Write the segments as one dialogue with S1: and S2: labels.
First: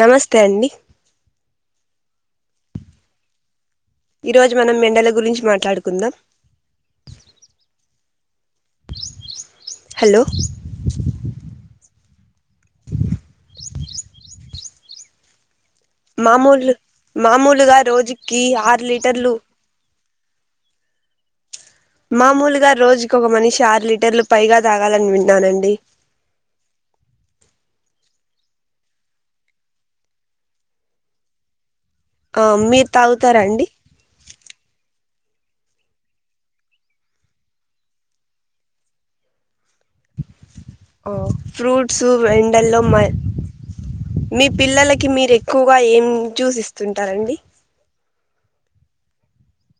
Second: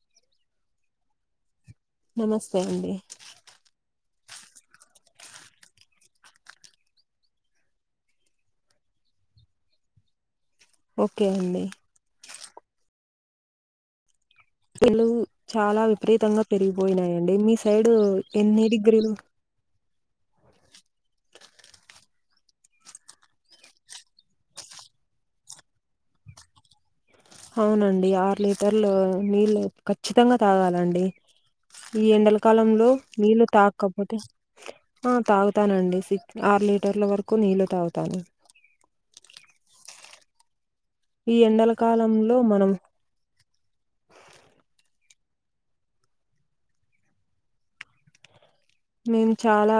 S1: నమస్తే అండి
S2: నమస్తే అండి
S1: ఈ రోజు మనం మెండల గురించి మాట్లాడుకుందాం హలో
S2: ఓకే అండి తెలుగు చాలా విపరీతంగా
S1: మామూలు
S2: పెరిగిపోయినాయండి మీ
S1: మామూలుగా
S2: సైడ్
S1: రోజుకి
S2: ఎన్ని
S1: ఆరు
S2: డిగ్రీలు
S1: లీటర్లు మామూలుగా రోజుకి ఒక మనిషి ఆరు లీటర్లు పైగా తాగాలని విన్నానండి
S2: అవునండి ఆరు లీటర్లు నీళ్ళు ఖచ్చితంగా తాగాలండి ఈ ఎండల
S1: ఆ మీరు
S2: కాలంలో
S1: తాగుతారా
S2: నీళ్ళు
S1: అండి
S2: తాగకపోతే ఆ తాగుతానండి సిక్ ఆరు లీటర్ల వరకు నీళ్ళు తాగుతాను
S1: ఆ
S2: ఈ ఎండల
S1: ఫ్రూట్స్
S2: కాలంలో మనం
S1: ఎండల్లో మ మీ పిల్లలకి తి మీరెక్కువ ఏం జ్యూస్ ఇస్తుంటారండి
S2: మేము చాలా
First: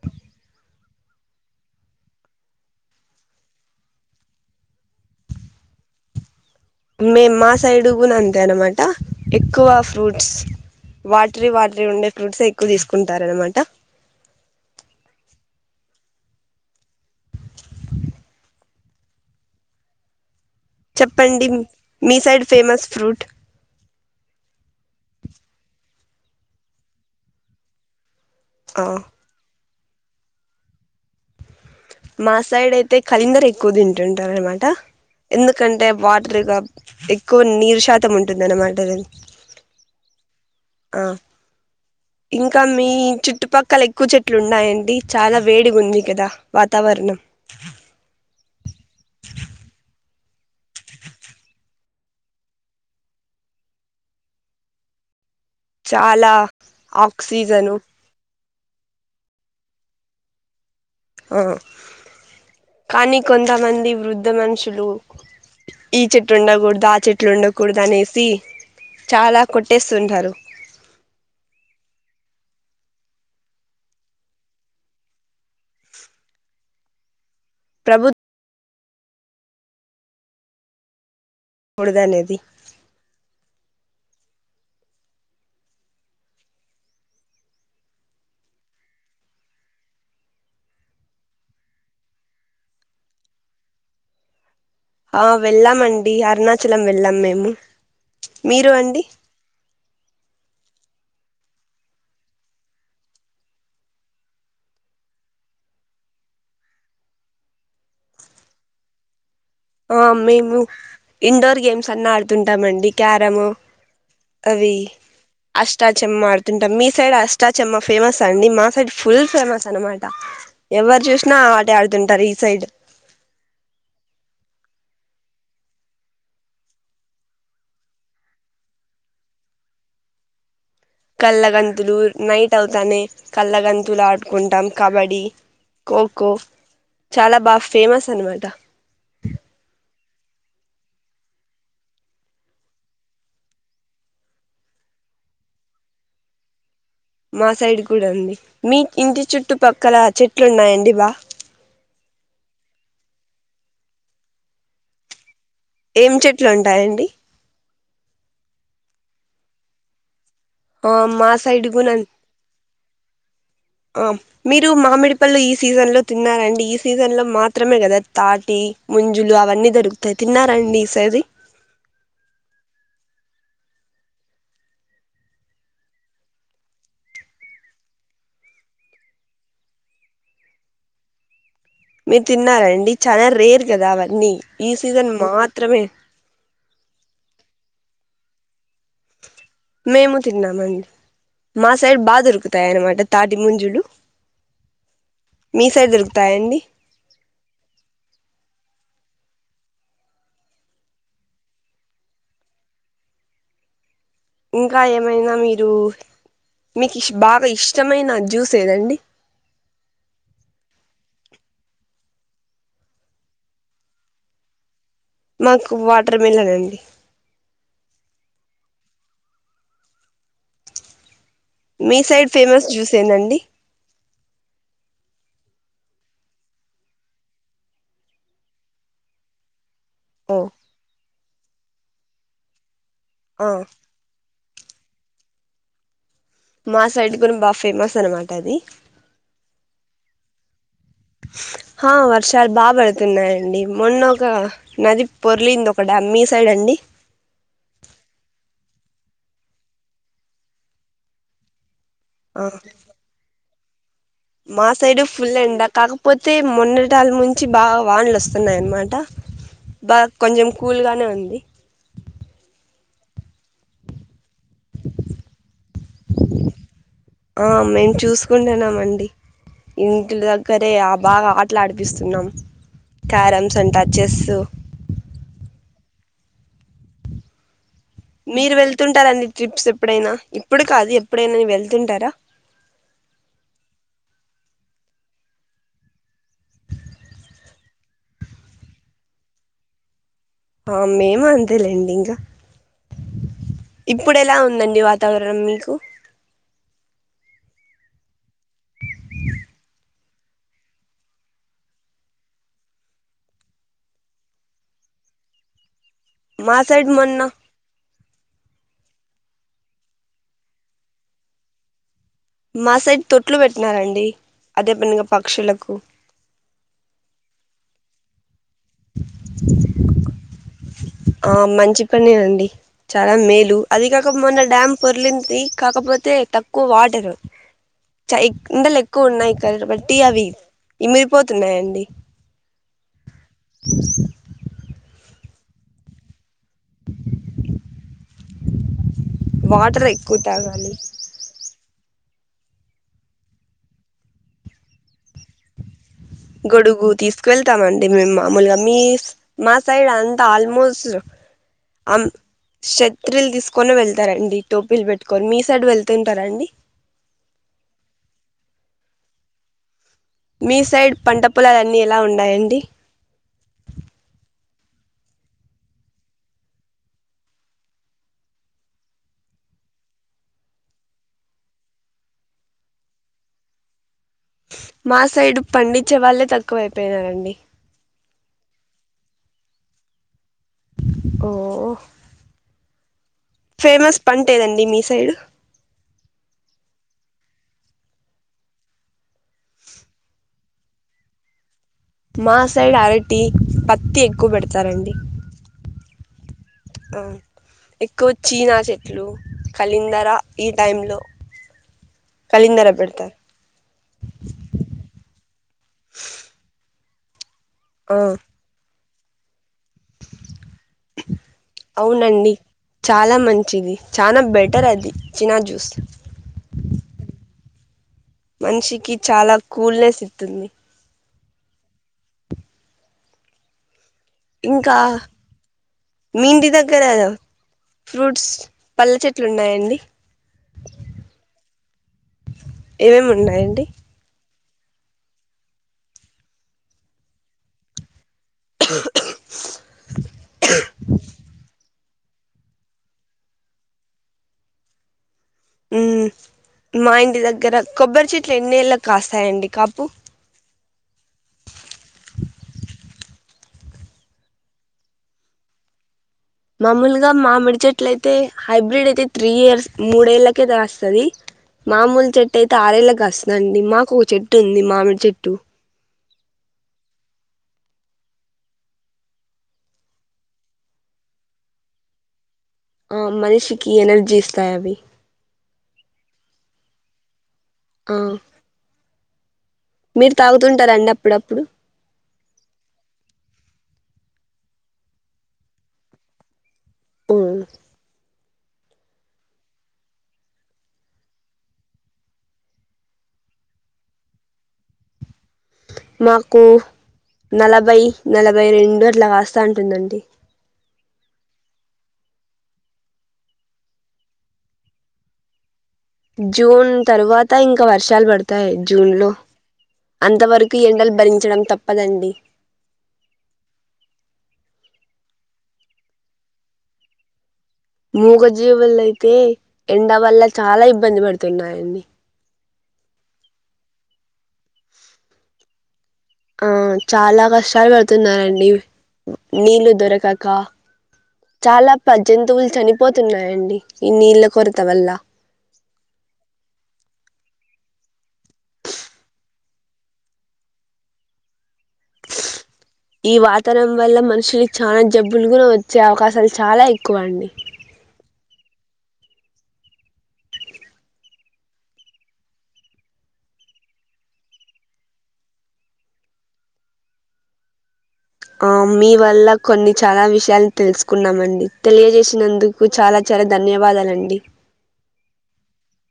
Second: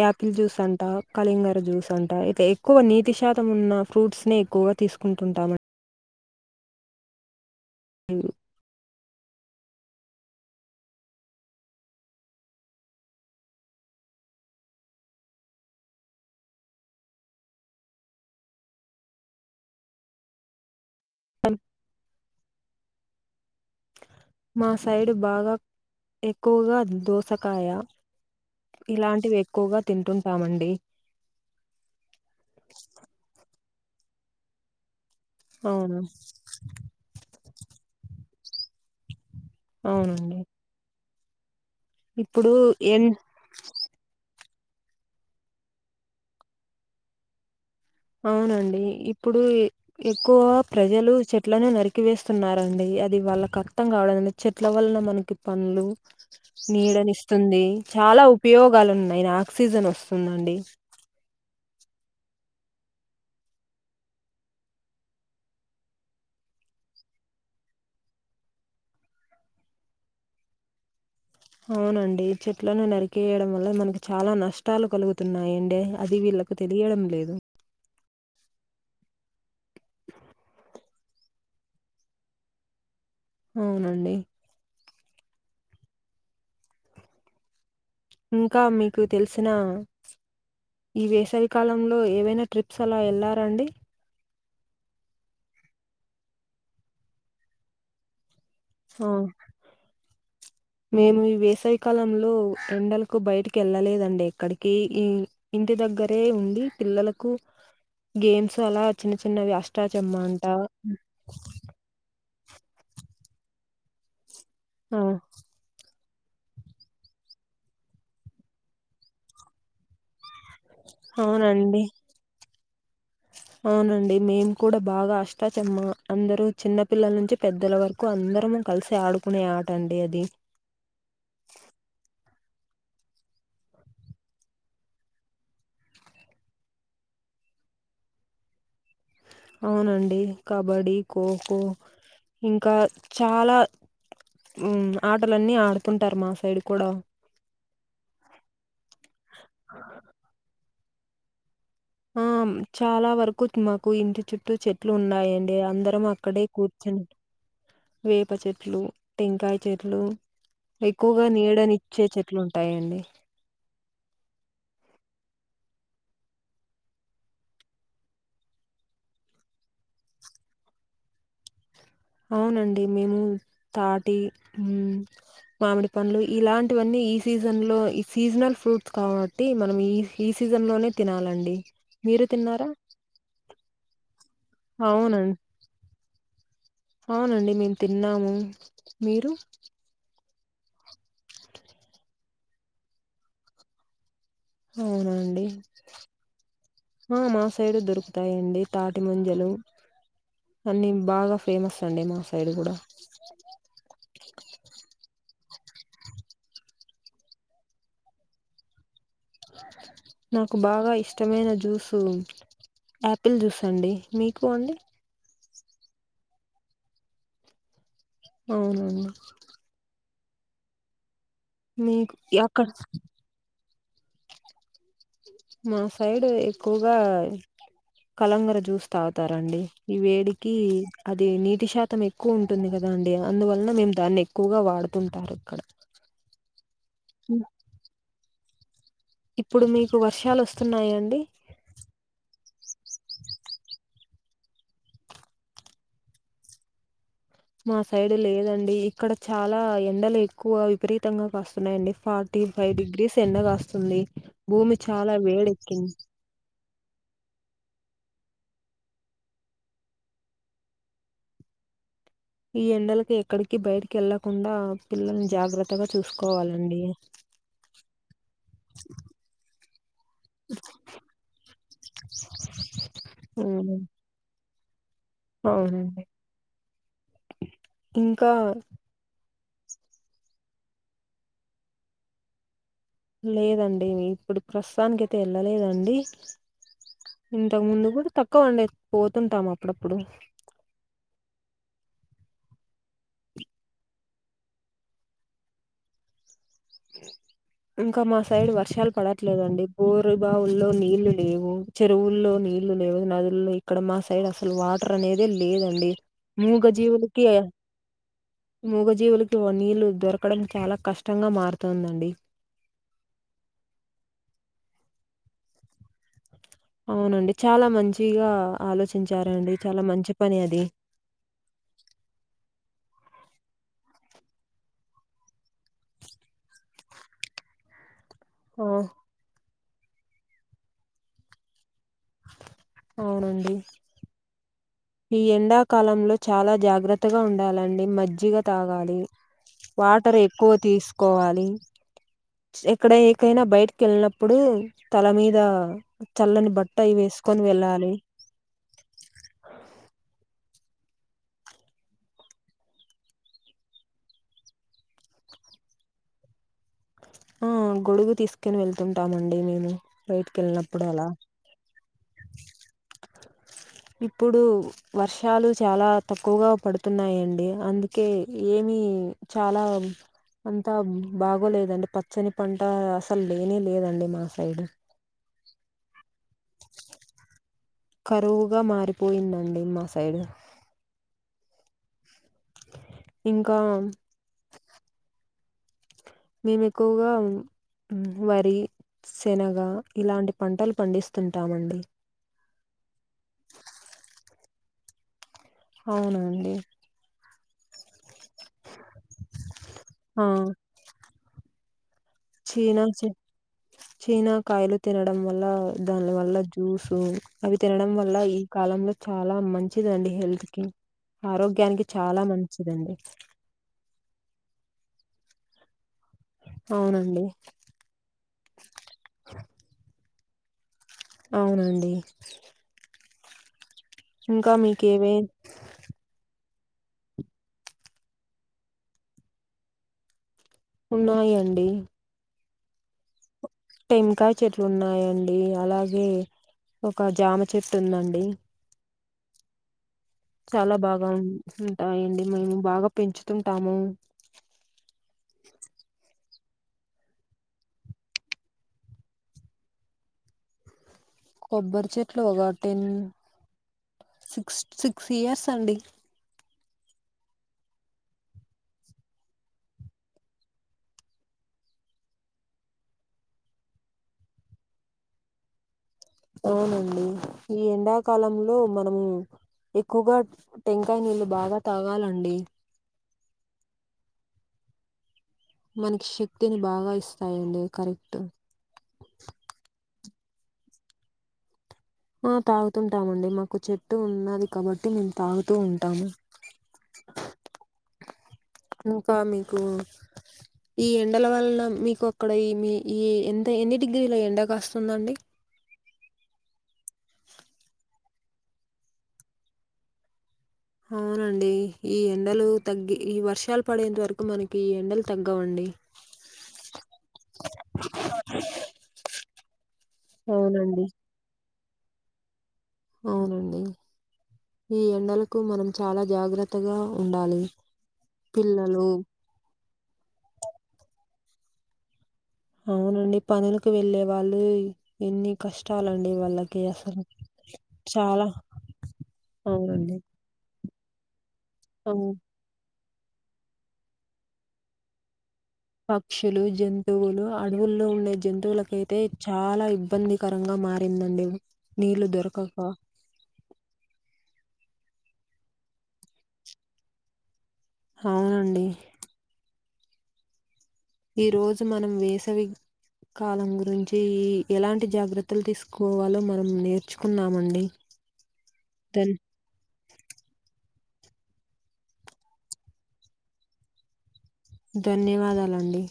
S2: యాపిల్ జ్యూస్ అంటా కళింగర జ్యూస్ అంటా ఇక ఎక్కువ నీటి శాతం ఉన్న ఫ్రూట్స్ నే ఎక్కువగా తీసుకుంటుంటాం అండి
S1: మేం మా సైడ్ కూడ అంతే అనమాట ఎక్కువ ఫ్రూట్స్ వాటరీ వాటరీ ఉండే ఫ్రూట్స్ ఎక్కువ తీసుకుంటారనమాట చెప్పండి మీ సైడ్ ఫేమస్ ఫ్రూట్
S2: మా సైడ్ బాగా ఎక్కువగా దోసకాయ
S1: ఆ
S2: ఇలాంటివి ఎక్కువగా తింటుంటామండి
S1: మాసైడ్ ఎయితే కళింగర ఎక్కువ తింటుంటారనమాట ఎందుకంటే
S2: అవును
S1: వాటర్గా ఎక్కు కొ నీరు శాతం ఉంటుంది అన్నమాట
S2: అవునండి
S1: ఆ
S2: ఇప్పుడు
S1: ఇంకా మీ
S2: ఎన్
S1: చుట్టుపక్కల ఎక్కువ చెట్టు ఇట్లున్నాయండి చాలా వేడిగా ఉంది కదా వాతావరణం
S2: అవునండి ఇప్పుడు ఎక్కువ ప్రజలు చెట్లను నరికివేస్తున్నారండి అది వాళ్ళకి అర్థం కావడంలే చెట్ల వలన మనకి పండ్లు,
S1: చాలా
S2: నీడనిస్తుంది
S1: ఆక్సిజను
S2: చాలా ఉపయోగాలు ఉన్నాయి ఆక్సిజన్ వస్తుందండి
S1: ఆ కానీ కొంతమంది వృద్ధ మనుషులు ఈ చెట్లు ఉండకూడదు ఆ చెట్లు ఉండకూడదు అనేసి చాలా కొట్టేస్తుంటారు
S2: అవునండి చెట్లను నరికేయడం వల్ల మనకి చాలా నష్టాలు కలుగుతున్నాయండి అది వీళ్ళలకు తెలియడం లేదు
S1: ప్రభుత్ బుడద అనేది
S2: అవునండి ఇంకా మీకు తెలిసిన ఈ వేసవి కాలంలో ఏవైనా ట్రిప్స్ అలా వెళ్ళారండి
S1: ఆ వెళ్ళామండి అరుణాచలం వెళ్ళాం మేము మీరు అండి
S2: ఆ మేము ఈ వేసావి కాలంలో ఎండలకు బయటకి వెళ్ళలేదండి ఇక్కడికి ఈ ఇంటి దగ్గరే ఉండి పిల్లలకు గేమ్స్ అలా చిన్న చి
S1: ఆ మేము ఇన్ండోర్ గేమ్స్ అన్నా ఆడ్ గుతుంటామండి క్యారము అవి
S2: ఆ
S1: అష్టా చెమ్మా ఆడుతుంటాం మీ సైడ్ అష్టా చెమ్మ ఫేమస్ అండి మా సైడ్ ఫుల్ ఫేమస్ అన్ మాట ఎవరు చూసినా ఆ ఆట
S2: అవునండి
S1: ఆడుతుంటారు ఈ సైడ్
S2: అవునండి మేం కూడా బాగా అష్టాచమ్మ అందరూ చిన్నపిల్లల నుంచి పెద్దల వరకు అందరము కలిసి ఆడుకునే ఆట అండి అది
S1: కల్ళగంతూలూర్ నైట్ అవుతానే కళ్ళగంతులు ఆడుకుంటాం కబడ్డీ ఖోఖో చాలా బాగా ఫేమస్ అన్ మాట
S2: అవునండి కబడ్డీ ఖోఖో ఇంకా చాలా ఆటలన్నీ ఆడుతుంటారు మా సైడ్ కూడా
S1: మా సైడ్ కూడా ఉంది మీ ఇంటి చుట్టుపక్కల చెట్లు ఉన్నాయండి వా
S2: ఆ చాలా వరకు మాకు ఇంటి చుట్టూ చెట్లు ఉన్నాయండి అంటే అందరం
S1: ఏం
S2: అక్కడే
S1: చెట్లు
S2: కూర్చొని
S1: ఉంటాయండి
S2: వేప చెట్లు టెంకాయ చెట్లు
S1: ఆ
S2: ఎక్కువగా
S1: మా సైడ్ కూడా న
S2: నీడనిచ్చే చెట్లుంటాయండి.
S1: మీరు మామిడిపల్ళు ఈ సీజన్ లో తిన్నారండి ఈ సీజన్ లో మాత్రమే కదా తాటి ముంజులు అవన్నీ దొరుకుతాయి తిన్నారండి ఈ సారి
S2: అవునండి మేము తాటి మామిడి పండ్లు ఇలాంటివన్నీ ఈ సీజన్ లో ఈ సీజనల్ ఫ్రూట్స్ కాబట్టి మనం ఈ ఈ సీజన్ లోనే తినాలండి
S1: మీరు తిన్నారండి చాలా రేర్ కదా అవన్నీ ఈ సీజన్
S2: అవునం
S1: మాత్రమే
S2: అవునండి మేము తిన్నాము మీరు
S1: తిన్నాం అండి మా సైడ్ బాగ దొరుకుతున్నాయి అను మాట తాటి మంజులు
S2: అవునండి ఆ మా సైడ్ దొరుకుతాయండి తా పట్టి మంజలు అన్న బాగా ఫేమస్ అండి మా సైడ్ కూడా
S1: ఇంకా ఏమైనా మీ మీరు మీకి బాగా ఇష్టమైన జ్యూస్ ఏదండి
S2: నాకు బాగా ఇష్టమైన జ్యూస్ యాప్పిల్ జ్యూస్ అండి మీకు అండి
S1: మాకు వాటర్ మిలన్ అండి
S2: అవునవును
S1: మీ
S2: మీకు
S1: సైడ్
S2: అక్కడ
S1: ఫేమస్ జ్యూస్ ఎందండి
S2: మా సైడ్ ఎక్కువగా కలంగర జూస్ తాగుతారండి ఈ
S1: ఓ
S2: వేడికి అది నీటి శాతం ఎక్కువ ఉంటుంది కదా కదండి
S1: ఆ
S2: అందువలన మేము దాన్ని ఎక్కువగా వాడుతుంటారు అక్కడా
S1: మా సైడ్ కూడ బాగ ఫేమస్ అనమాట అది
S2: ఇప్పుడు మీకు వర్షాలు వస్తున్నాయా అండి
S1: హ వర్షాలు బాగా పడుతున్నాయండి మొన్న ఒ ఒక నది పొర్లింది ఒక డ్యామ్ మీ సైడ్ అండి
S2: మా సైడ్ లేదండి ఇక్కడ చాలా ఎండలు ఎక్కువ విపరీతంగా కాస్తున్నాయండి ఫార్టీ
S1: ఆ
S2: ఫైవ్ డిగ్రీస్ ఎండ కాస్ తుంది
S1: మా సైడు ఫుల్ ఎండ కాకపోతే మొన్న టాల్ నుంచి బాగా వానలు వస్తున్నాయిన్నమాట బాగ కొంచెం కూల్గానే ఉంది.
S2: ఈ ఎండలకి ఎక్కడికి బయటికెళ్ళ చూసుకోవాలండి
S1: ఆ మేము చూసుకుంటున్నాం అండి ఇంటి దగ్గరే బాగా ఆటలు ఆడిపిస్తున్నాం క్యారమ్స్
S2: ఉమ్
S1: అంటా చెస్
S2: అవునండి ఇంకా
S1: మీరు వెళ్తుంటార అండ్ ట్రిప్స్ ఎప్పుడైనా ఇప్పుడు కాదు ఎప్పుడైనా వెళ్తుంటారా
S2: లేదండి ఇప్పుడు ప్రస్తుతానికి అయితె వెళ్ళలేదండి ఇంతకు ముందు కూడ తక్కువ అండి పోతుంటాం అప్పుడప్పుడు
S1: మేము అంతేలేండి ఇంకా ఇప్పుడు ఎలా ఉందండి వాతావరణం మీకు
S2: ఇంకా మా సైడ్ వర్షాలు పడట్లేదండి బోర్ రు బావుల్లో నీళ్లు లేవు చెరువుల్లో నీళ్లు లేవు నదుల్లో ఇక్కడ మా సైడ్ అసలు వాటర్ అనేదే లేదండి
S1: మా
S2: మూగ
S1: సైడ్ మొన్న
S2: జీవులకి మూగజీవులకి నీళ్లు దొరకడం చాలా కష్టంగా మారుతుంది తోందండి
S1: మా సైడ్ తొట్లు పెట్టినారండి అదే పనిగా పక్షులకు
S2: అవునండి చాలా మంచిగ ఆలోచించారండి చాలా మంచి పని అది
S1: ఆ మంచి పని అండి చాలా మేలు అది కాక మొన్న డ్యామ్ పొర్లింది కాకపోతే తక్కువ వాటరు చ ఎక్
S2: ఆ!
S1: ఎండలు ఎక్కువ ఉన్నాయి [inaudible] బట్టి అవి ఇమిరిపోతున్నాయండి.
S2: అవునండి ఈ ఎండాకాలంలో చాలా జాగ్రత్తగా ఉండాలండి మజ్జిగ తాగాలి వాటర్ ఎక్కువ తీసుకోవాలి. ఎక్కడ ఏకైనా బయటకి వెళ్ళినప్పుడు తల మీద చల్లని బట్ట
S1: గొడుగు
S2: అయి
S1: తీసుకు
S2: వేసుకొని
S1: వెళ్తామండి
S2: వెళ్ళాలి.
S1: మేము మామూలుగా మీ మా సైడ్ అం త ఆల్మోస్ట్ క్షత్రిలు తీసుకొని వెళ్తారండి టోపీలు పెట్టుకొని మీ సైడ్ వెళ్తుంటారా అండి
S2: ఆ గొడుగు తీసుకని వెళ్తుంటామండి మేము
S1: మీ
S2: బయటికెళ్ళినప్పుడు
S1: సైడ్
S2: అలా.
S1: పంట పొలాలన్నీ ఎలా ఉన్నాయండి
S2: ఇప్పుడు వర్షాలు చాలా తక్కువగా పడుతున్నాయండి అందుకే ఏమి చాలా అంతా బాగోలేదండి పచ్చని పంట అసలు లేనె లేదండి మ మా సైడ్
S1: మా సైడ్ పండించే వాళ్ళే తక్కువైపోయినారండి
S2: కరువుగా మారిపోయిందండి మా సైడ్
S1: ఓ
S2: ఇంకా
S1: ఫేమస్ పంటేదండి మీ సైడ్
S2: మేము ఎక్కువగా వరి శనగ ఇలాంటి పంటలు పండిస్తుంటామ అండి
S1: మా సైడ్ అరటి పత్తి ఎక్కువ పెడుత తారండి
S2: అవునండి
S1: ఇ ఎక్కువ చీనా చెట్లు కలిందర
S2: ఆ
S1: ఈ టైంలో కలిందర
S2: చీనా చ
S1: పెడతారు
S2: చీనా కాయలు తినడం వల్ల దాని వల్ల జ్యూస్ సు అవి తినడం
S1: ఆ
S2: వల్ల ఈ కాలంలో చాలా మంచి మంచిదండి హెల్త్ కి ఆరోగ్యానికి చాలా
S1: అవునండి
S2: మంచిదండి
S1: చిీనా జూస్
S2: అవునండి
S1: మనిషికి చాలా కూల్నెస్ ఇ ఇస్తుంది
S2: అవునండి
S1: ఇంకా మీ ఇంటి దగ కదా ఫ్రూట్స్ పళ్ళె చెట్లు ఉన్నాయండి
S2: ఉన్నాయంండి
S1: ఏవేం ఉన్నాయి
S2: టెన్ కాయ చెట్లు ఉన్నాయండి అలాగే ఒక జామ చెట్టు ఉందండి చాలా బాగా హాయ్ అండి మేము బాగా పెంచుతుంటాము
S1: ఉ మా ఇంటి దగ్గర కొబ్బరి చెట్లు ఎన్నిళ్ళకి కాస్తాయండి కాపు
S2: కొబ్బరి చెట్లు ఒక టెన్ సిక్స్ సిక్స్ ఇయర్స్ అండి
S1: మామూలుగా మామిడి చెట్లు అయితే హైబ్రిడ్ అయితే త్రీ ఇయర్స్ మూడేళ్ళకే కాస్తుంది మామూలు చెట్టు అయితే ఆరేళ్ళకి వస్తుందిండి మాకు ఒక చెట్టు ఉంది మామిడి చెట్టు
S2: అవునండి ఈ ఎండాకాలంలో మనము ఎక్కువగా టెంకాయ నీళ్ళు బాగా తాగాలండి
S1: ఆ మనిషికి ఎనర్జీ ఇస్తాయి అవి
S2: మనకి శక్తిని బాగా ఇస్త య
S1: ఆ
S2: కరెక్ట్ [unintelligible]
S1: మీరు తాగుతుంటారండి అప్పుడప్పుడు.
S2: ఆ తాగుతుంటామండి మాకు చెట్టు ఉన్నది కాబట్టి మేము తాగుతూ ఉంటాము. ఇంకా మీకూ ఈ ఎండల వలన మీకు అక్కడ ఈ మీ ఈ ఎంత ఎన్ని డిగ్రీల ఎండ కాస్తుందండి.
S1: మాకు నలభై నలభై రెండు అట్లా కాస్తా ఉంటుందండి.
S2: అవునండి. ఈ ఎండలూ తగ్గి ఈ వర్షాలు పడేంత వరకు మనకి ఈ ఎండలు తగ్గవండి.
S1: జూన్ తర్వాత ఇంకా వర్షాలు పడతాయి జూన్ లో. అంత వరకు ఈ
S2: అవునండి.
S1: ఎండలు భరించడం తప్ ప్పదండి.
S2: అవునండి. ఈ ఎండలకు మనం చాలా జాగ్రత్తగా ఉండాలి.
S1: మూగ్జీవుల్ల
S2: పిల్లలు
S1: అయితే ఎండ వల్ల చాలా ఇబ్బంది పడుతున్నాయండి.
S2: అవునండి పనులకు వెళ్ళే వాళ్ళు ఎన్ని కష్
S1: ఆ చాలా కష్టాలు
S2: చాలా
S1: పడుతున్నారండి, నీళ్ళు
S2: అవునండి.
S1: దొరకకా. చాలా ప
S2: అవును.
S1: జంతువులు చని పోతున్నాయండి, ఈ నీళ్ళ కొరత వల్ల.
S2: పక్షులు, జంతువులు అడవుల్లో ఉండే జంతువులకయితే చాలా ఇబ్బందికరంగా మారిందండి నీళ్లు దొరకకా.
S1: ఈ వాతారం వల్ల మనుషులి చానా జబ్బులు కూడ వచ్చే అవకాశాలు చాలా ఎక్కువ అండి.
S2: అవునండి ఈ రోజు మనం వేసవి కాలం గురించి ఈ ఎలాంటి జాగ్రత్తలు తీసుకోవాలో మనం నేర్చుకున్నాంమండి.
S1: ఆ మీ వల్ల కొన్ని చాలా విషయాల్ తెల్స్ కున్నామండి. తెలియజేసినందుకు చాలా చాలా ధన్యవాదాలండి.
S2: ధన్యవాదాలండి.